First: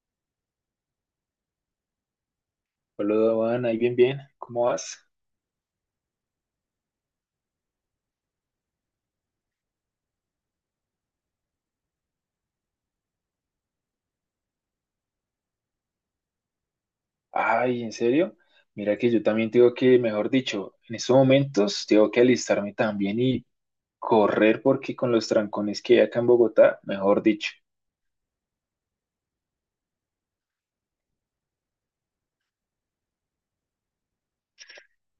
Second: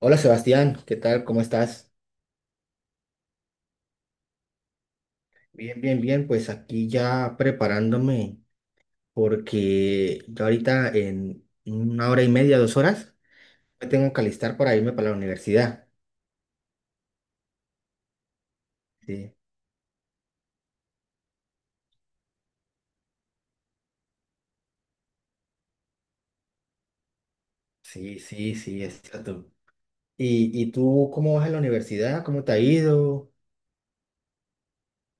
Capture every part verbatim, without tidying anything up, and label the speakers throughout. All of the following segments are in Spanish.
Speaker 1: Hola Sebastián, ¿qué tal? ¿Cómo estás?
Speaker 2: Hola, Juan, ahí bien, bien. ¿Cómo vas?
Speaker 1: Bien, bien, bien. Pues aquí ya preparándome porque yo ahorita en una hora y media, dos horas, me tengo que alistar para irme para la universidad.
Speaker 2: Ay, ¿en serio? Mira que yo
Speaker 1: Sí,
Speaker 2: también tengo que, mejor dicho, en estos momentos tengo que alistarme también y correr porque con los trancones que hay acá en Bogotá, mejor dicho.
Speaker 1: sí, sí, sí, exacto. ¿Y, y tú cómo vas a la universidad? ¿Cómo te ha ido?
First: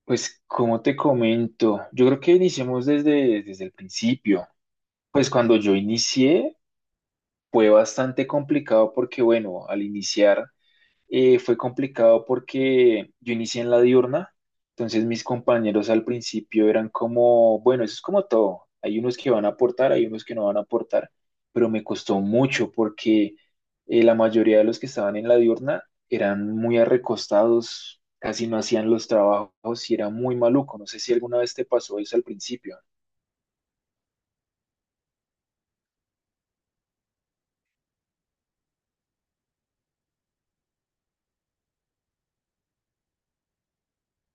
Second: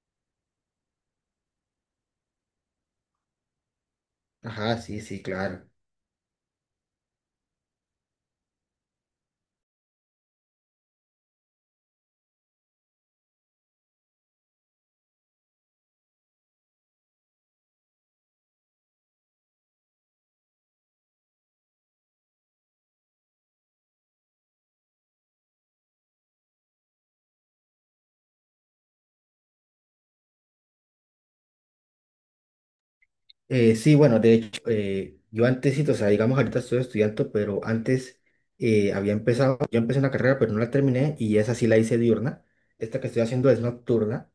Speaker 2: Pues, ¿cómo te comento? Yo creo que iniciemos desde, desde el principio.
Speaker 1: Ajá, sí, sí,
Speaker 2: Pues cuando
Speaker 1: claro.
Speaker 2: yo inicié fue bastante complicado porque, bueno, al iniciar eh, fue complicado porque yo inicié en la diurna, entonces mis compañeros al principio eran como, bueno, eso es como todo, hay unos que van a aportar, hay unos que no van a aportar, pero me costó mucho porque eh, la mayoría de los que estaban en la diurna eran muy arrecostados, casi no hacían los trabajos y era muy maluco, no sé si alguna vez te pasó eso al principio.
Speaker 1: Eh, sí, bueno, de hecho, eh, yo antes, sí, o sea, digamos, ahorita estoy estudiando, pero antes eh, había empezado, yo empecé una carrera, pero no la terminé y esa sí la hice diurna. Esta que estoy haciendo es nocturna.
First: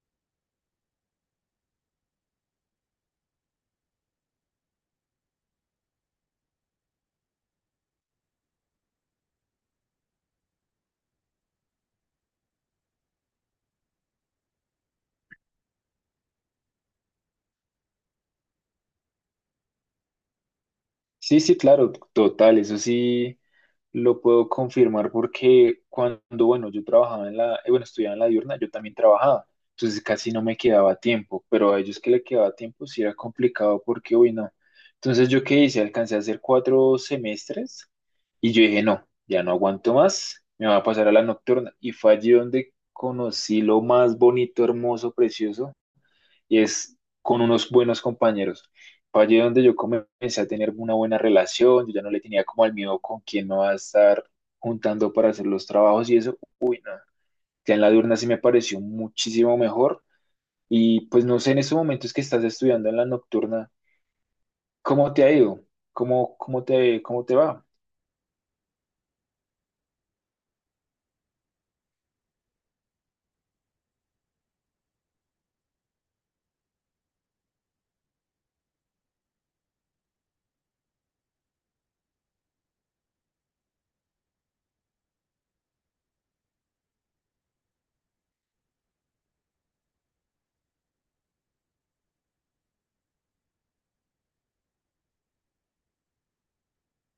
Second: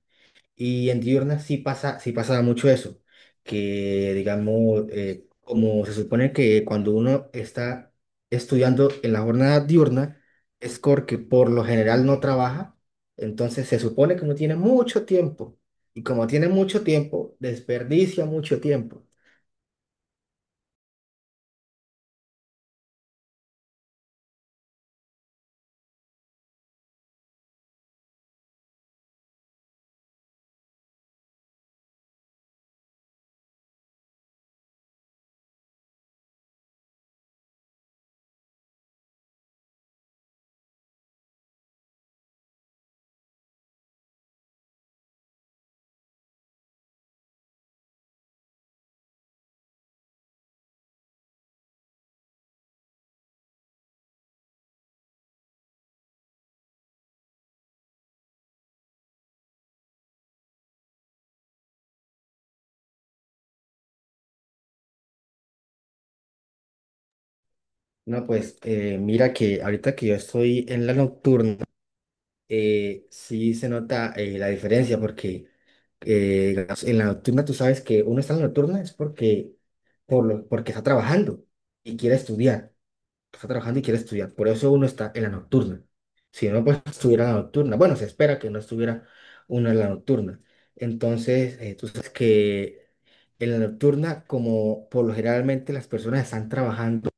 Speaker 1: Y en diurna sí pasa, sí pasaba mucho eso, que digamos, eh, como se supone que cuando uno está estudiando en la jornada diurna, es porque por lo general no trabaja, entonces se supone que uno tiene mucho tiempo, y como tiene mucho tiempo, desperdicia mucho tiempo.
Speaker 2: Sí, sí, claro, total, eso sí. Lo puedo confirmar porque cuando, bueno, yo trabajaba en la, eh, bueno, estudiaba en la diurna, yo también trabajaba, entonces casi no me quedaba tiempo, pero a ellos que le quedaba tiempo sí era complicado porque uy no. Entonces yo qué hice, alcancé a hacer cuatro semestres y yo dije, no, ya no aguanto más, me voy a pasar a la nocturna. Y fue allí donde conocí lo más bonito, hermoso, precioso, y es con unos buenos compañeros. Fue allí donde yo comencé a tener una buena relación, yo ya no le tenía como al miedo con quién me va a estar juntando para hacer los trabajos y eso. Ya en la diurna sí me pareció muchísimo mejor y pues no sé, en estos momentos que estás estudiando en la nocturna, ¿cómo te ha ido? ¿Cómo, cómo te, cómo te va?
Speaker 1: No, pues eh, mira que ahorita que yo estoy en la nocturna, eh, sí se nota eh, la diferencia porque eh, digamos, en la nocturna tú sabes que uno está en la nocturna es porque, por lo- porque está trabajando y quiere estudiar, está trabajando y quiere estudiar, por eso uno está en la nocturna. Si no, pues estuviera en la nocturna, bueno, se espera que no estuviera uno en la nocturna. Entonces, eh, tú sabes que en la nocturna, como por lo generalmente las personas están trabajando,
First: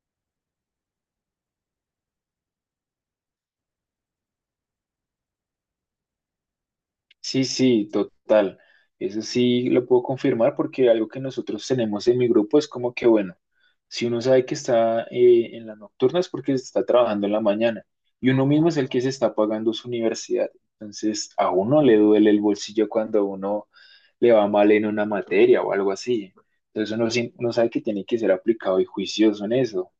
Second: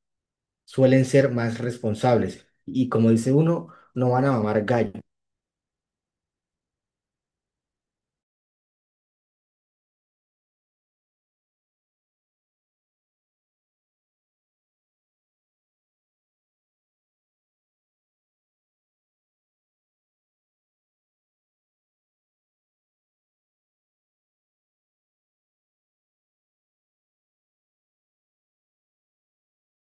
Speaker 1: suelen ser más responsables y como dice uno, no van a mamar gallo.
Speaker 2: Sí, sí, total. Eso sí lo puedo confirmar porque algo que nosotros tenemos en mi grupo es como que, bueno, si uno sabe que está eh, en las nocturnas es porque está trabajando en la mañana y uno mismo es el que se está pagando su universidad. Entonces, a uno le duele el bolsillo cuando a uno le va mal en una materia o algo así. Entonces, uno, sí- uno sabe que tiene que ser aplicado y juicioso en eso.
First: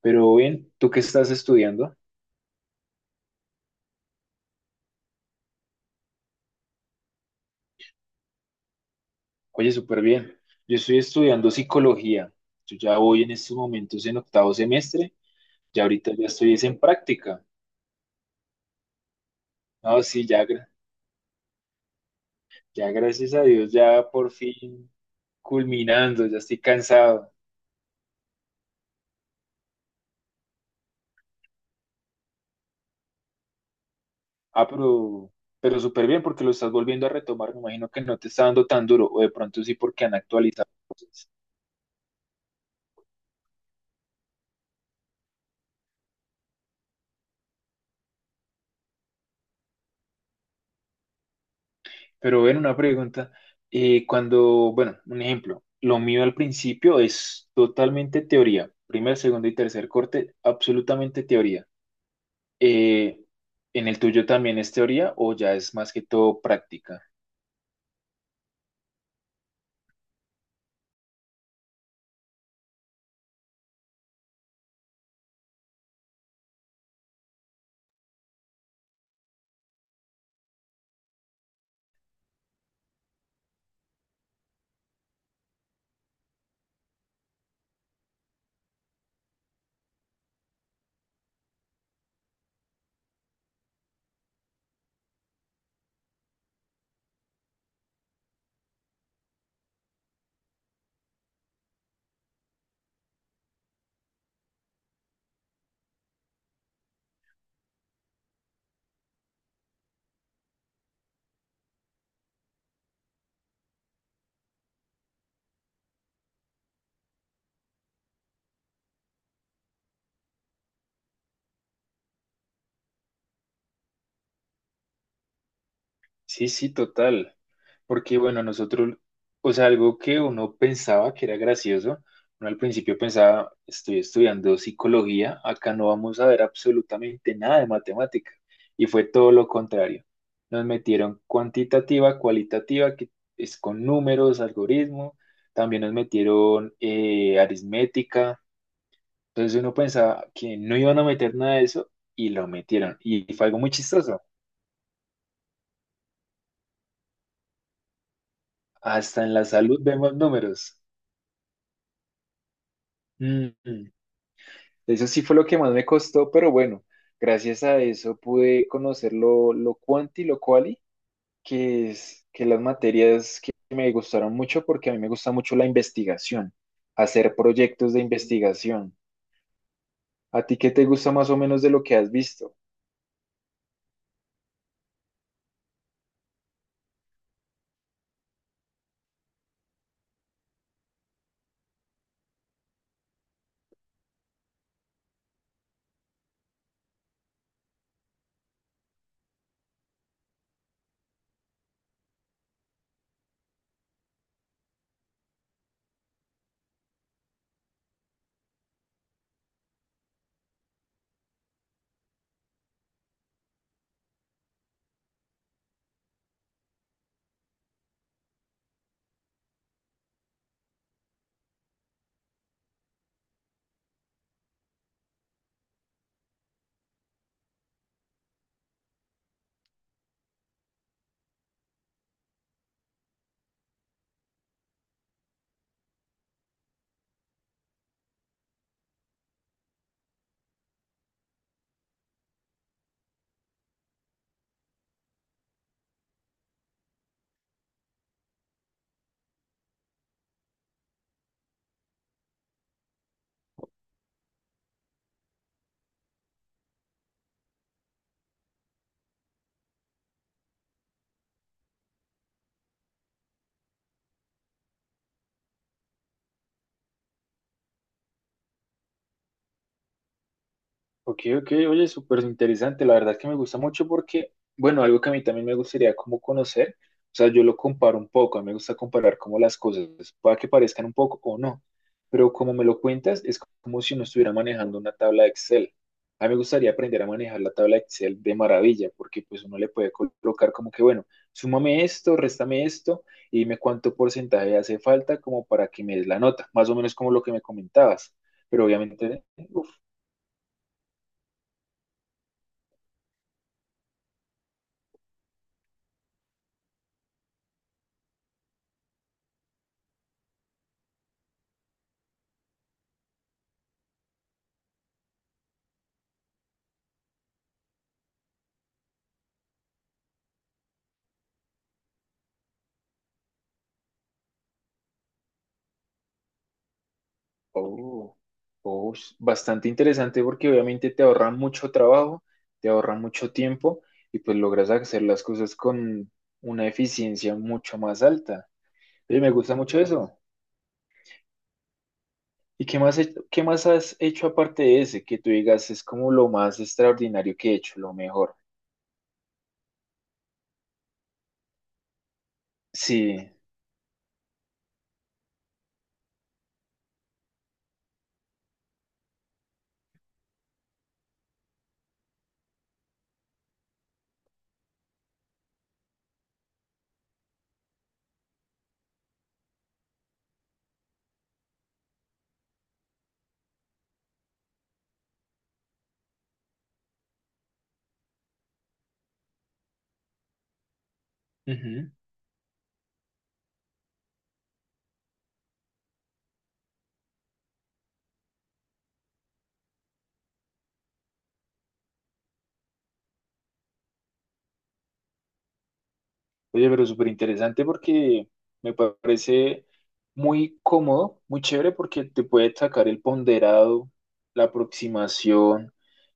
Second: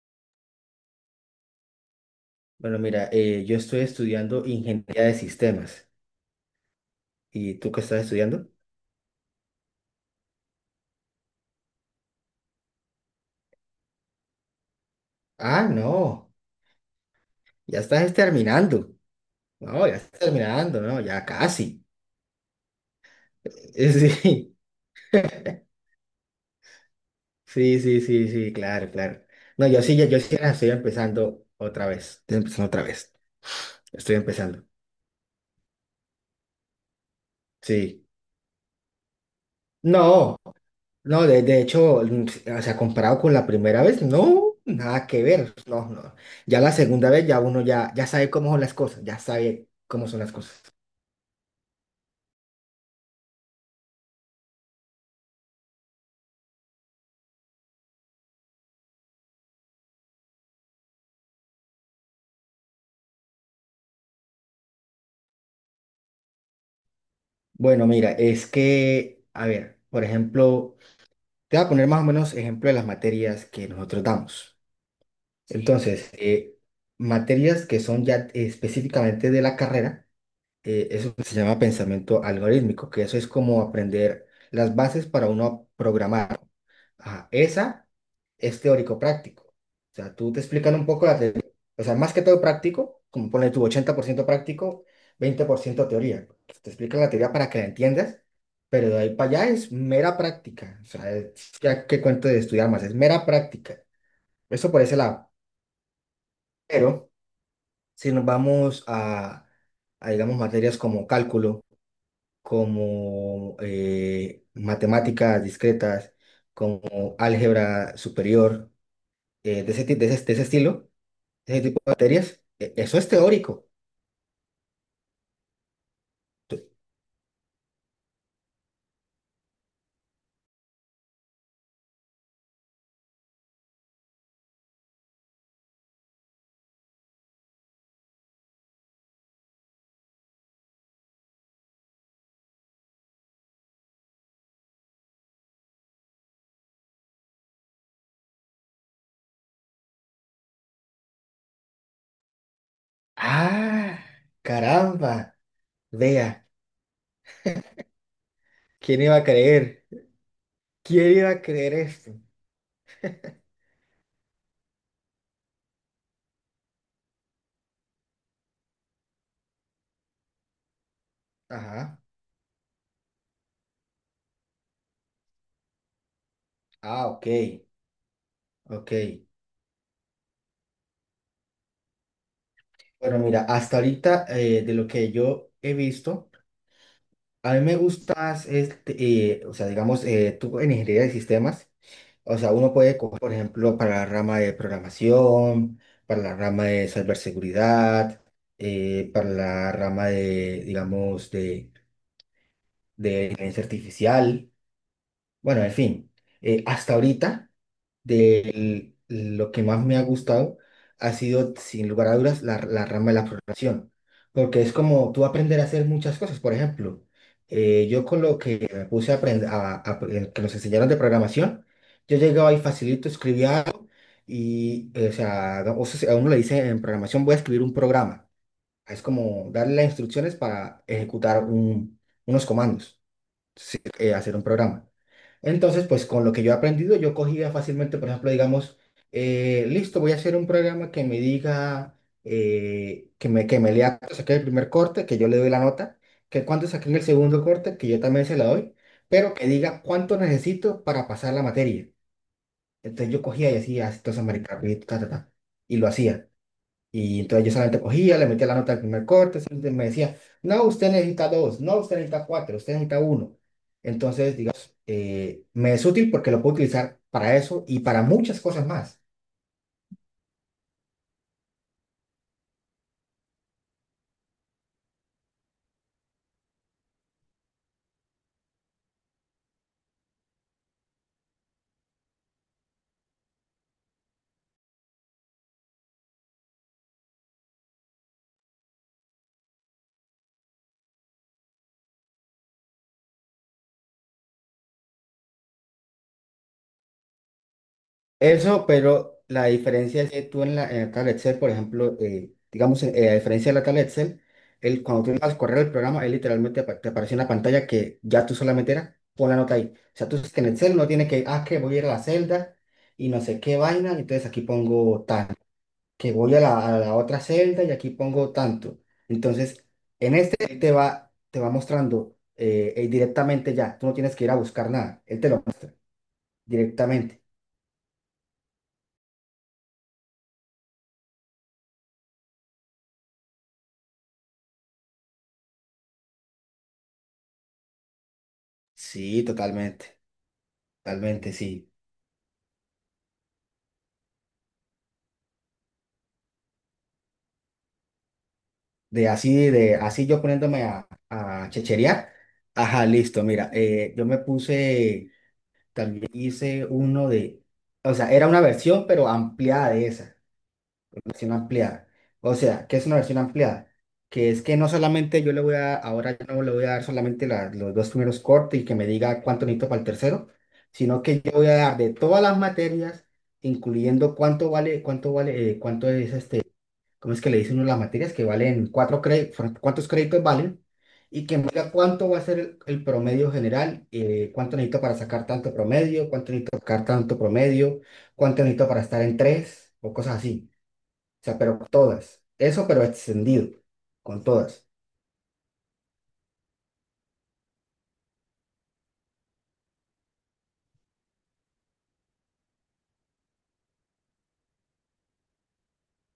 Speaker 2: Pero bien, ¿tú qué estás estudiando?
Speaker 1: Bueno, mira, eh, yo estoy estudiando ingeniería de sistemas. ¿Y tú qué estás estudiando?
Speaker 2: Oye, súper bien. Yo estoy estudiando psicología. Yo ya voy en estos momentos en octavo semestre.
Speaker 1: Ah,
Speaker 2: Ya ahorita ya
Speaker 1: no,
Speaker 2: estoy es en práctica.
Speaker 1: ya estás terminando. No, ya
Speaker 2: No,
Speaker 1: estás
Speaker 2: sí, ya, gra-
Speaker 1: terminando, no, ya casi.
Speaker 2: ya gracias a Dios,
Speaker 1: Eh,
Speaker 2: ya por
Speaker 1: Sí,
Speaker 2: fin culminando, ya estoy cansado.
Speaker 1: sí, sí, sí, sí, claro, claro. No, yo sí, yo, yo sí apenas estoy empezando otra vez. Estoy empezando otra vez. Estoy empezando.
Speaker 2: Ah, pero, pero súper bien porque lo estás volviendo a retomar. Me imagino que
Speaker 1: Sí.
Speaker 2: no te está dando tan duro, o de pronto sí porque han
Speaker 1: No,
Speaker 2: actualizado
Speaker 1: no,
Speaker 2: cosas.
Speaker 1: de, de hecho, mm, o sea, comparado con la primera vez, no, nada que ver. No, no. Ya la segunda vez ya uno ya, ya sabe cómo son las cosas, ya sabe cómo son las cosas.
Speaker 2: Pero ven una pregunta, eh, cuando, bueno, un ejemplo, lo mío al principio es totalmente teoría, primer, segundo y tercer corte, absolutamente teoría. Eh, ¿en el tuyo también es teoría o ya es más que todo práctica?
Speaker 1: Bueno, mira, es que, a ver, por ejemplo, te voy a poner más o menos ejemplo de las materias que nosotros damos. Sí, entonces, eh, materias que son ya específicamente de la carrera eh, eso se llama pensamiento algorítmico, que eso es como aprender las bases para uno programar. Ajá, esa es teórico-práctico. O sea, tú te explican un poco la teoría. O sea, más que todo práctico, como pone tu ochenta por ciento práctico, veinte por ciento teoría. Te explican la teoría para que la entiendas, pero de ahí para allá es mera práctica. O sea, es- ya que cuento de estudiar más, es mera práctica. Eso por ese lado. Pero si nos vamos a, a digamos, materias como cálculo, como eh, matemáticas discretas, como álgebra superior, eh, de ese, ti- de ese- de ese estilo, de ese tipo de materias, e- eso es teórico.
Speaker 2: Sí,
Speaker 1: Tú-
Speaker 2: sí, total. Porque bueno, nosotros, o sea, algo que uno pensaba que era gracioso, uno al principio pensaba, estoy estudiando psicología, acá no vamos a ver absolutamente nada de matemática. Y fue todo lo contrario. Nos metieron cuantitativa, cualitativa, que es con números, algoritmo. También nos metieron eh, aritmética. Entonces uno pensaba que no iban a meter nada de eso y lo metieron. Y fue algo muy
Speaker 1: Ah,
Speaker 2: chistoso.
Speaker 1: caramba, vea, ¿quién iba a
Speaker 2: Hasta en la salud
Speaker 1: creer?
Speaker 2: vemos números.
Speaker 1: ¿Quién iba a creer esto?
Speaker 2: Mm, eso sí fue lo que más me costó, pero bueno, gracias a eso pude conocer lo, lo cuanti y lo quali, que
Speaker 1: Ajá,
Speaker 2: es que las materias que me gustaron mucho porque a mí me gusta mucho la investigación,
Speaker 1: ah, ok,
Speaker 2: hacer proyectos de
Speaker 1: ok.
Speaker 2: investigación. ¿A ti qué te gusta más o menos de lo que has visto?
Speaker 1: Bueno, mira, hasta ahorita eh, de lo que yo he visto, a mí me gusta más, este, eh, o sea, digamos, eh, tú en ingeniería de sistemas, o sea, uno puede coger, por ejemplo, para la rama de programación, para la rama de ciberseguridad, eh, para la rama de, digamos, de, de inteligencia artificial. Bueno, en fin, eh, hasta ahorita, de lo que más me ha gustado ha sido, sin lugar a dudas, la, la rama de la programación, porque es como tú aprender a hacer muchas cosas. Por ejemplo, eh, yo con lo que me puse a aprender, a, a- eh, que nos enseñaron de programación, yo llegaba y facilito, escribía algo y, eh, o sea, no, o sea, a uno le dice en programación voy a escribir un programa. Es como darle las instrucciones para ejecutar un- unos comandos sí, eh, hacer un programa. Entonces, pues con lo que yo he aprendido, yo cogía fácilmente, por ejemplo, digamos, eh, listo, voy a hacer un programa que me diga, eh, que me, que me lea cuando saqué el primer corte, que yo le doy la nota, que cuando saqué el segundo corte, que yo también se la doy, pero que diga cuánto necesito para pasar la materia. Entonces yo cogía y hacía, entonces, marica, y ta, ta, ta, y lo hacía. Y entonces yo solamente cogía, le metía la nota al primer corte, siempre me decía, no, usted necesita dos, no, usted necesita cuatro, usted necesita uno. Entonces, digamos, eh, me es útil porque lo puedo utilizar para eso y para muchas cosas más.
Speaker 2: Ok, ok, oye, súper interesante. La verdad es que me gusta mucho porque, bueno, algo que a mí también me gustaría como conocer, o sea, yo lo comparo un poco, a mí me gusta comparar como las cosas, pueda que parezcan un poco o no, pero como me lo cuentas, es como si uno estuviera manejando una tabla de Excel. A mí me gustaría aprender a manejar la tabla de Excel de maravilla, porque pues uno le puede colocar como que, bueno, súmame esto, réstame esto, y dime cuánto porcentaje hace falta como para que me des la nota, más o menos como lo que me comentabas,
Speaker 1: Eso,
Speaker 2: pero
Speaker 1: pero
Speaker 2: obviamente...
Speaker 1: la diferencia es que tú en la, en la tabla Excel, por ejemplo, eh, digamos, eh, a diferencia de la tabla Excel, el, cuando tú vas a correr el programa, él literalmente apa- te aparece una pantalla que ya tú solamente era, pon la nota ahí. O sea, tú sabes que en Excel no tiene que, ah, que voy a ir a la celda y no sé qué vaina, entonces aquí pongo tal. Que voy a la, a la otra celda y aquí pongo tanto. Entonces, en este él te va, te va mostrando eh, eh, directamente ya. Tú no tienes que ir a buscar nada. Él te lo muestra directamente.
Speaker 2: Oh, oh, s- bastante interesante porque obviamente te ahorra mucho trabajo, te ahorra mucho tiempo y pues logras hacer las cosas con una eficiencia mucho más alta. Oye,
Speaker 1: Sí,
Speaker 2: me gusta mucho
Speaker 1: totalmente.
Speaker 2: eso.
Speaker 1: Totalmente, sí.
Speaker 2: ¿Y qué más, he- qué más has hecho aparte de ese que tú digas es como lo más extraordinario que he hecho, lo mejor?
Speaker 1: De así, de así yo poniéndome a, a checherear. Ajá,
Speaker 2: Sí.
Speaker 1: listo. Mira, eh, yo me puse, también hice uno de, o sea, era una versión, pero ampliada de esa. Versión ampliada. O sea, ¿qué es una versión ampliada? Que es que no solamente yo le voy a, ahora yo no le voy a dar solamente la- los dos primeros cortes y que me diga cuánto necesito para el tercero, sino que yo voy a dar de todas las materias, incluyendo cuánto vale, cuánto vale, eh, cuánto es este, ¿cómo es que le dicen uno las materias? Que valen cuatro créditos, cuántos créditos valen, y que me diga cuánto va a ser el, el promedio general, eh, cuánto necesito para sacar tanto promedio, cuánto necesito para sacar tanto promedio, cuánto necesito para estar en tres, o cosas así. O sea, pero todas. Eso, pero extendido, con todas.
Speaker 2: Oye, pero súper interesante porque me parece muy cómodo, muy chévere porque te puede sacar el ponderado, la aproximación,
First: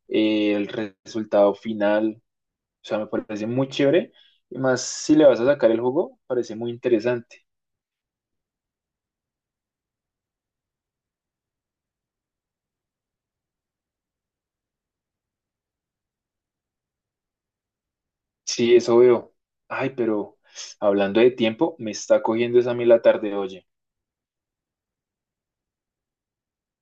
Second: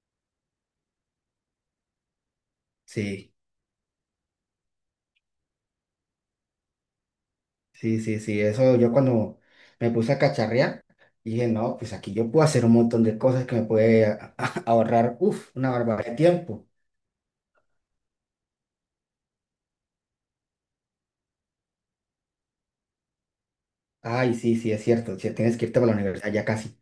Speaker 2: eh, el re- resultado final. O sea, me
Speaker 1: Sí,
Speaker 2: parece muy chévere. Y más si le vas a sacar el juego, parece muy interesante.
Speaker 1: sí, sí, sí. Eso yo cuando me puse a cacharrear, dije, no, pues aquí yo puedo hacer un montón de cosas que me puede a- a- ahorrar, uf, una barbaridad de tiempo.
Speaker 2: Sí, eso veo. Ay, pero hablando de tiempo, me está cogiendo esa a mí la tarde, oye.
Speaker 1: Ay, sí, sí, es cierto. Si tienes que irte para la universidad ya casi.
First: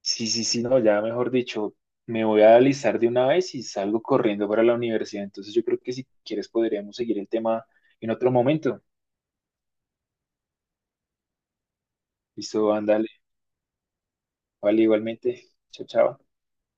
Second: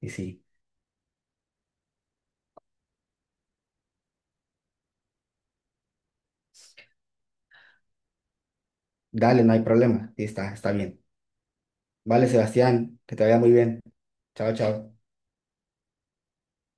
Speaker 1: Y
Speaker 2: Sí,
Speaker 1: sí,
Speaker 2: sí, sí, no, ya mejor dicho, me voy a alistar de una vez y salgo corriendo para la universidad. Entonces yo creo que si quieres podríamos seguir el tema en otro momento.
Speaker 1: dale, no hay problema. Sí, está, está bien. Vale,
Speaker 2: Listo,
Speaker 1: Sebastián,
Speaker 2: ándale,
Speaker 1: que te vaya muy bien. Chao,
Speaker 2: vale,
Speaker 1: chao.
Speaker 2: igualmente. Chao, chao.